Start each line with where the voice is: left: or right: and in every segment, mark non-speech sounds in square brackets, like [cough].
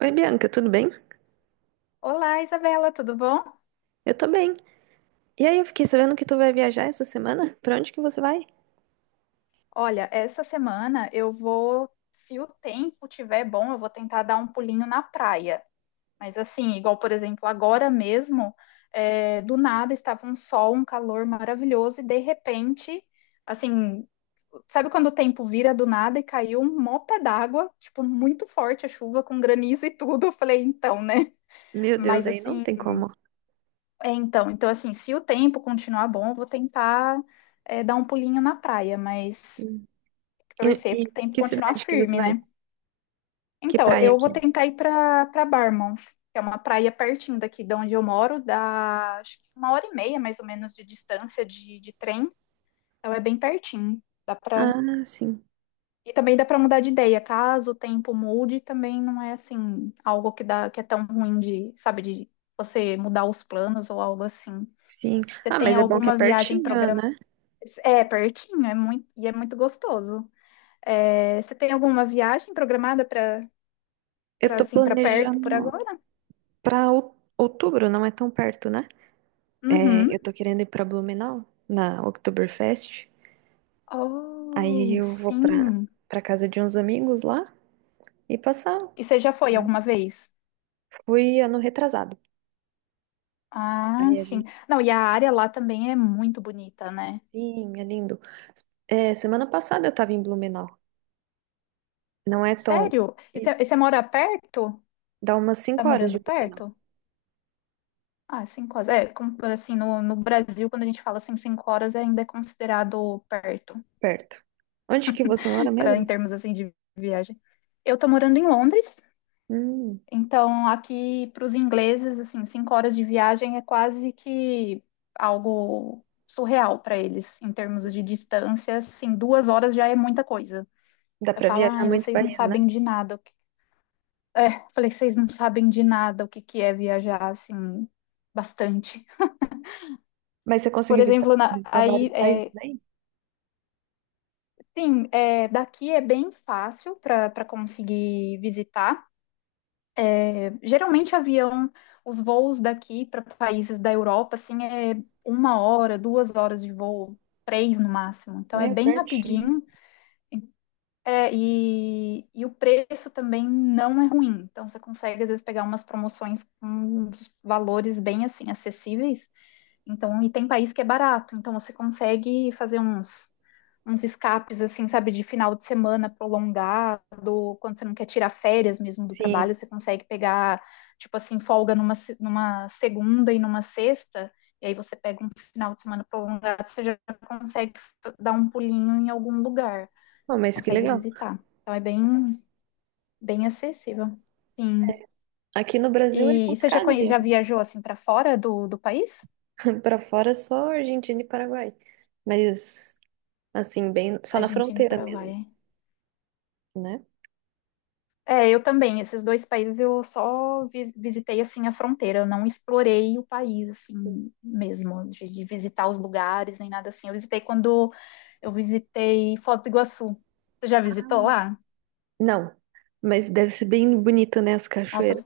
right: Oi, Bianca, tudo bem?
left: Olá, Isabela, tudo bom?
right: Eu tô bem. E aí, eu fiquei sabendo que tu vai viajar essa semana? Pra onde que você vai?
left: Olha, essa semana eu vou, se o tempo tiver bom, eu vou tentar dar um pulinho na praia. Mas assim, igual, por exemplo, agora mesmo, do nada estava um sol, um calor maravilhoso, e de repente, assim, sabe quando o tempo vira do nada e caiu um mopé d'água, tipo, muito forte a chuva, com granizo e tudo. Eu falei, então, né?
right: Meu Deus,
left: Mas
right: aí não
left: assim,
right: tem como.
left: então, assim, se o tempo continuar bom, eu vou tentar dar um pulinho na praia, mas
right: Sim. E,
left: torcer
right: e
left: para o tempo
right: que
left: continuar
right: cidade que você
left: firme,
right: vai?
left: né?
right: Que
left: Então,
right: praia
left: eu
right: que
left: vou
right: é?
left: tentar ir para Barmouth, que é uma praia pertinho daqui de onde eu moro, dá acho que uma hora e meia mais ou menos de distância de trem, então é bem pertinho. Dá para
right: Ah, sim,
left: e também dá para mudar de ideia, caso o tempo mude, também não é assim algo que é tão ruim de, sabe, de você mudar os planos ou algo assim.
right: sim.
left: Você
right: Ah,
left: tem
right: mas é bom que é
left: alguma viagem
right: pertinho,
left: programada?
right: né?
left: É pertinho, é muito e é muito gostoso. É, você tem alguma viagem programada para
right: Eu
left: Pra,
right: tô
left: assim, pra perto por
right: planejando
left: agora?
right: pra outubro, não é tão perto, né? É,
left: Uhum.
right: eu tô querendo ir pra Blumenau, na Oktoberfest. Aí
left: Oh,
right: eu vou
left: sim.
right: pra casa de uns amigos lá e passar.
left: E você já foi
right: Né?
left: alguma vez?
right: Fui ano retrasado.
left: Ah,
right: Aí a
left: sim.
right: gente.
left: Não, e a área lá também é muito bonita, né?
right: Sim, é lindo. É, semana passada eu tava em Blumenau. Não é tão.
left: Sério? E você e
right: Isso.
left: você mora perto?
right: Dá umas
left: Tá
right: 5 horas
left: morando
right: de Blumenau,
left: perto? Ah, 5 horas. É, como, assim, no Brasil, quando a gente fala assim, 5 horas ainda é considerado perto,
right: perto. Onde que você mora
left: [laughs] para em
right: mesmo?
left: termos assim de viagem. Eu tô morando em Londres.
right: Hum,
left: Então, aqui para os ingleses, assim, 5 horas de viagem é quase que algo surreal para eles, em termos de distância. Assim, 2 horas já é muita coisa.
right: dá
left: Eu
right: pra
left: falo,
right: viajar
left: ai,
right: muito
left: vocês não
right: país, né?
left: sabem de nada. [laughs] Falei, vocês não sabem de nada o que que é viajar, assim, bastante.
right: Mas você
left: Por
right: conseguiu
left: exemplo,
right: visitar
left: aí,
right: vários países
left: é,
right: aí?
left: sim, é, daqui é bem fácil para conseguir visitar. Geralmente avião, os voos daqui para países da Europa, assim, 1 hora, 2 horas de voo, três no máximo. Então é
right: Meio
left: bem
right: pertinho.
left: rapidinho. E o preço também não é ruim. Então você consegue, às vezes, pegar umas promoções com uns valores bem, assim, acessíveis. Então, e tem país que é barato, então você consegue fazer uns escapes, assim, sabe, de final de semana prolongado, quando você não quer tirar férias mesmo do trabalho,
right: Sim.
left: você consegue pegar, tipo assim, folga numa, se- numa segunda e numa sexta, e aí você pega um final de semana prolongado, você já dar um pulinho em algum lugar,
right: Pô, mas que
left: consegue
right: legal.
left: visitar. Então, é bem, bem acessível. Sim.
right: Aqui no Brasil é
left: E você já,
right: complicado
left: já
right: viajar.
left: viajou, assim, para fora do país?
right: [laughs] Pra fora é só Argentina e Paraguai. Mas, assim, bem, só na
left: Argentina e
right: fronteira mesmo,
left: Paraguai.
right: né?
left: É, eu também. Esses dois países eu só visitei assim a fronteira, eu não explorei o país assim mesmo, de visitar os lugares nem nada assim. Eu visitei Foz do Iguaçu. Você já visitou lá?
right: Não. Mas deve ser bem bonito, né? As cachoeiras.
left: Nossa,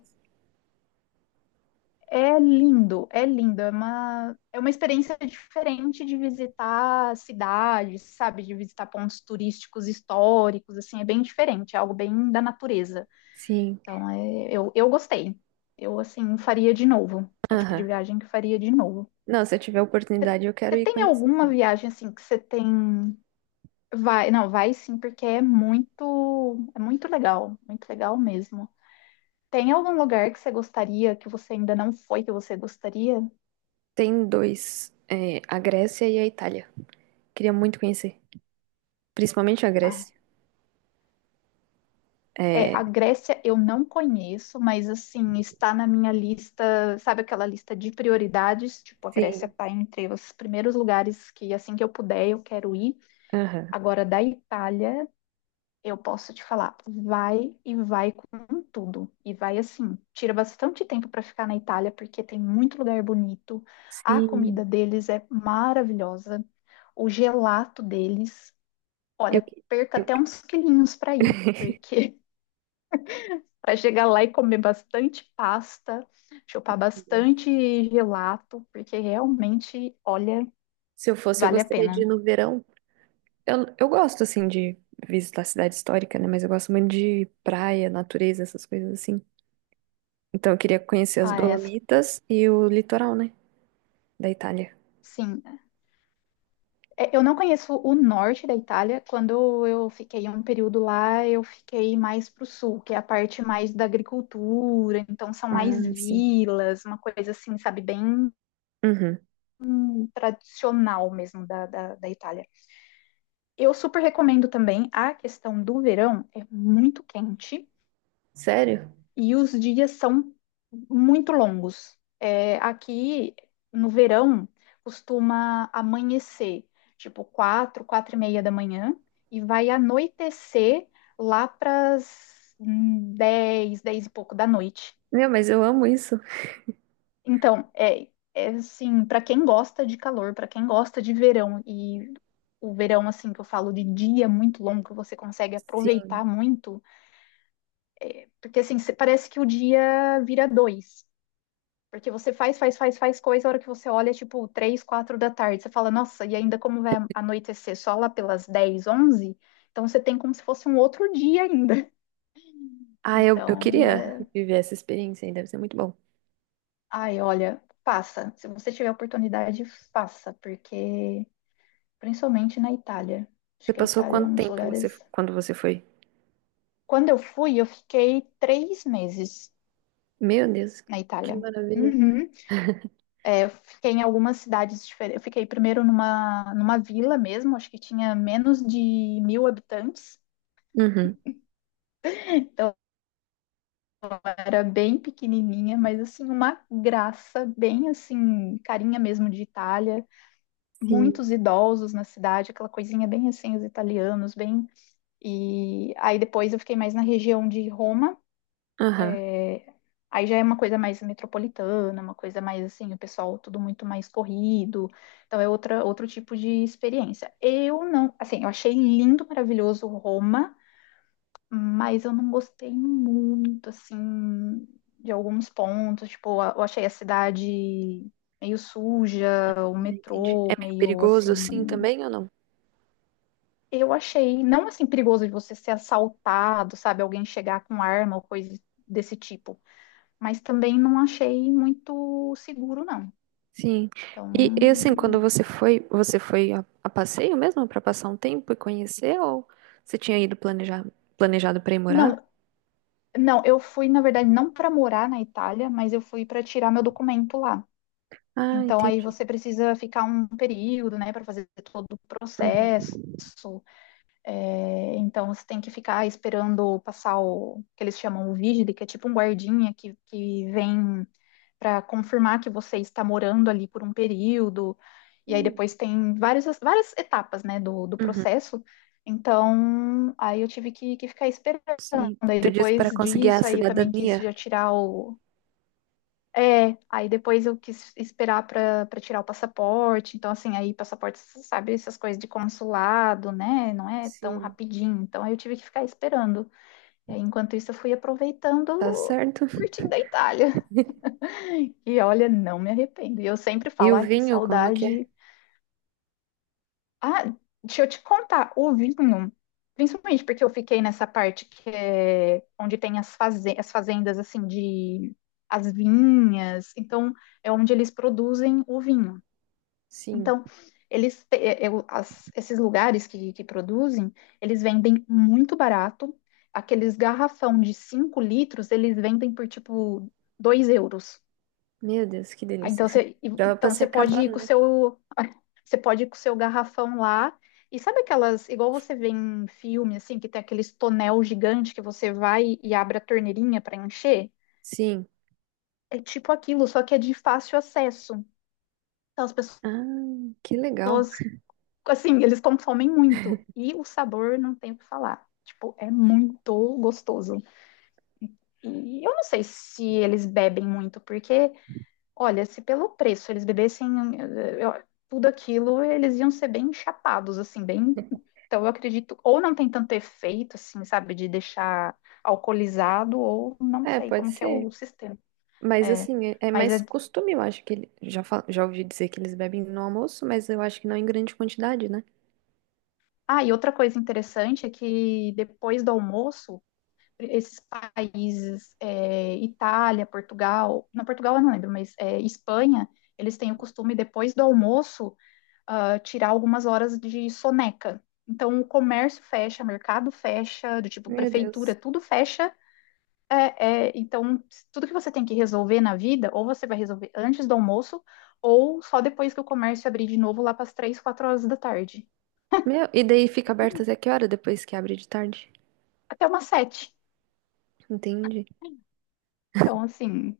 left: é lindo, é lindo. É uma experiência diferente de visitar cidades, sabe? De visitar pontos turísticos históricos, assim, é bem diferente, é algo bem da natureza.
right: Sim.
left: Então, eu gostei. Eu, assim, faria de novo. É o tipo de
right: Aham.
left: viagem que eu faria de novo.
right: Não, se eu tiver oportunidade, eu quero
left: Você
right: ir
left: tem
right: conhecer.
left: alguma viagem, assim, que você tem... Vai, não, vai sim, porque é muito legal. Muito legal mesmo. Tem algum lugar que você gostaria, que você ainda não foi, que você gostaria?
right: Tem dois, é, a Grécia e a Itália. Queria muito conhecer, principalmente a
left: Ah,
right: Grécia. É,
left: a Grécia eu não conheço, mas, assim, está na minha lista, sabe aquela lista de prioridades? Tipo, a Grécia
right: sim,
left: está entre os primeiros lugares que, assim que eu puder, eu quero ir.
right: aham,
left: Agora, da Itália... Eu posso te falar, vai e vai com tudo. E vai assim, tira bastante tempo para ficar na Itália, porque tem muito lugar bonito. A
right: sim.
left: comida deles é maravilhosa. O gelato deles,
right: Eu,
left: olha, perca
right: eu-
left: até uns quilinhos para ir,
right: [laughs]
left: porque [laughs] para chegar lá e comer bastante pasta, chupar bastante gelato, porque realmente, olha,
right: se eu fosse, eu
left: vale a
right: gostaria de ir
left: pena.
right: no verão. Eu gosto, assim, de visitar a cidade histórica, né? Mas eu gosto muito de praia, natureza, essas coisas assim. Então, eu queria conhecer as
left: Ah, é,
right: Dolomitas e o litoral, né? Da Itália.
left: sim, É, Eu não conheço o norte da Itália. Quando eu fiquei um período lá, eu fiquei mais para o sul, que é a parte mais da agricultura. Então, são mais
right: Ah, sim.
left: vilas, uma coisa assim, sabe, bem
right: Uhum.
left: tradicional mesmo da Itália. Eu super recomendo também a questão do verão, é muito quente.
right: Sério?
left: E os dias são muito longos. Aqui no verão costuma amanhecer, tipo quatro, quatro e meia da manhã, e vai anoitecer lá para as dez, dez e pouco da noite.
right: Meu, mas eu amo isso.
left: Então, é assim, para quem gosta de calor, para quem gosta de verão, e o verão, assim, que eu falo de dia muito longo, que você consegue
right: Sim.
left: aproveitar muito, porque assim, parece que o dia vira dois. Porque você faz, faz, faz, faz coisa, a hora que você olha, é tipo, 3, 4 da tarde, você fala, nossa, e ainda como vai anoitecer só lá pelas dez, onze. Então você tem como se fosse um outro dia ainda. [laughs]
right: Ah, eu
left: Então,
right: queria
left: né?
right: viver essa experiência aí, deve ser muito bom.
left: Ai, olha, faça. Se você tiver oportunidade, faça, porque principalmente na Itália. Acho
right: Você
left: que a
right: passou
left: Itália é
right: quanto
left: um dos
right: tempo você,
left: lugares.
right: quando você foi?
left: Quando eu fui, eu fiquei 3 meses
right: Meu Deus,
left: na
right: que
left: Itália.
right: maravilha.
left: Uhum. Eu fiquei em algumas cidades diferentes. Eu fiquei primeiro numa vila mesmo, acho que tinha menos de 1.000 habitantes.
right: Uhum,
left: Então era bem pequenininha, mas assim, uma graça, bem assim, carinha mesmo de Itália.
right: sim.
left: Muitos idosos na cidade, aquela coisinha bem assim, os italianos, bem. E aí depois eu fiquei mais na região de Roma.
right: Aham,
left: Aí já é uma coisa mais metropolitana, uma coisa mais assim, o pessoal tudo muito mais corrido. Então é outra, outro tipo de experiência. Eu não, assim, eu achei lindo, maravilhoso Roma, mas eu não gostei muito, assim, de alguns pontos. Tipo, eu achei a cidade meio suja, o
right: entendi.
left: metrô
right: É meio
left: meio
right: perigoso, sim,
left: assim.
right: também ou não?
left: Eu achei, não assim, perigoso de você ser assaltado, sabe? Alguém chegar com arma ou coisa desse tipo, mas também não achei muito seguro, não.
right: Sim.
left: Então,
right: Assim, quando você foi a passeio mesmo para passar um tempo e conhecer ou você tinha ido planejar, planejado para ir morar?
left: não, não, eu fui, na verdade, não para morar na Itália, mas eu fui para tirar meu documento lá.
right: Ah,
left: Então, aí
right: entendi.
left: você precisa ficar um período, né, para fazer todo o
right: Uhum.
left: processo. Então, você tem que ficar esperando passar o que eles chamam o vigile, que é tipo um guardinha que vem para confirmar que você está morando ali por um período. E aí
right: Hum,
left: depois tem várias, várias etapas, né, do
right: uhum.
left: processo. Então, aí eu tive que ficar esperando.
right: Sim.
left: Aí
right: Tu disse para
left: depois
right: conseguir a
left: disso, aí também quis
right: cidadania.
left: já tirar o, aí depois eu quis esperar para tirar o passaporte. Então, assim, aí passaporte, você sabe, essas coisas de consulado, né? Não é tão
right: Sim.
left: rapidinho. Então, aí eu tive que ficar esperando. E aí, enquanto isso, eu fui
right: Tá
left: aproveitando,
right: certo.
left: curtindo a Itália. [laughs] E olha, não me arrependo. E eu sempre
right: E
left: falo,
right: o
left: ai, que
right: vinho, como que é?
left: saudade. Ah, deixa eu te contar, o vinho, principalmente porque eu fiquei nessa parte que é onde tem as fazendas assim de as vinhas, então é onde eles produzem o vinho.
right: Sim.
left: Então, eles esses lugares que produzem, eles vendem muito barato. Aqueles garrafão de 5 litros, eles vendem por tipo €2.
right: Meu Deus, que
left: Ah,
right: delícia.
left: então você,
right: [laughs] Dava pra
left: então
right: ser
left: você pode ir
right: acabando,
left: com o
right: né?
left: seu você pode ir com o seu garrafão lá. E sabe aquelas, igual você vê em filme, assim, que tem aqueles tonel gigante que você vai e abre a torneirinha para encher?
right: Sim.
left: É tipo aquilo, só que é de fácil acesso. Então as pessoas,
right: Ah, que legal.
left: assim, eles consomem muito. E o sabor não tem o que falar. Tipo, é muito gostoso. E eu não sei se eles bebem muito, porque olha, se pelo preço eles bebessem eh, eu- tudo aquilo, eles iam ser bem chapados, assim, bem. Então, eu acredito, ou não tem tanto efeito, assim, sabe, de deixar alcoolizado, ou não
right: É,
left: sei
right: pode
left: como que é o
right: ser.
left: sistema.
right: Mas
left: É,
right: assim, é
left: mas
right: mais
left: é.
right: costume, eu acho que ele, já, já ouvi dizer que eles bebem no almoço, mas eu acho que não em grande quantidade, né?
left: Ah, e outra coisa interessante é que depois do almoço, esses países, Itália, Portugal, não, Portugal eu não lembro, mas Espanha, eles têm o costume, depois do almoço, tirar algumas horas de soneca. Então, o comércio fecha, mercado fecha, do tipo
right: Meu
left: prefeitura,
right: Deus.
left: tudo fecha. Então, tudo que você tem que resolver na vida, ou você vai resolver antes do almoço, ou só depois que o comércio abrir de novo lá para as 3, 4 horas da tarde,
right: Meu, e daí fica aberto até que hora depois que abre de tarde?
left: até umas sete.
right: Entendi.
left: Então, assim,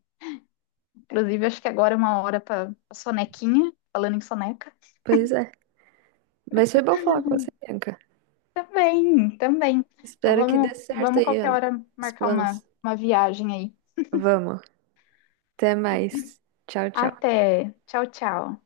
left: inclusive, acho que agora é uma hora para sonequinha, falando em soneca.
right: Pois é. Mas foi bom falar com você, Bianca.
left: Também, também. Então,
right: Espero que dê
left: vamos,
right: certo
left: vamos
right: aí
left: qualquer hora
right: os
left: marcar
right: planos.
left: uma viagem aí.
right: Vamos. Até mais. Tchau, tchau.
left: Até. Tchau, tchau.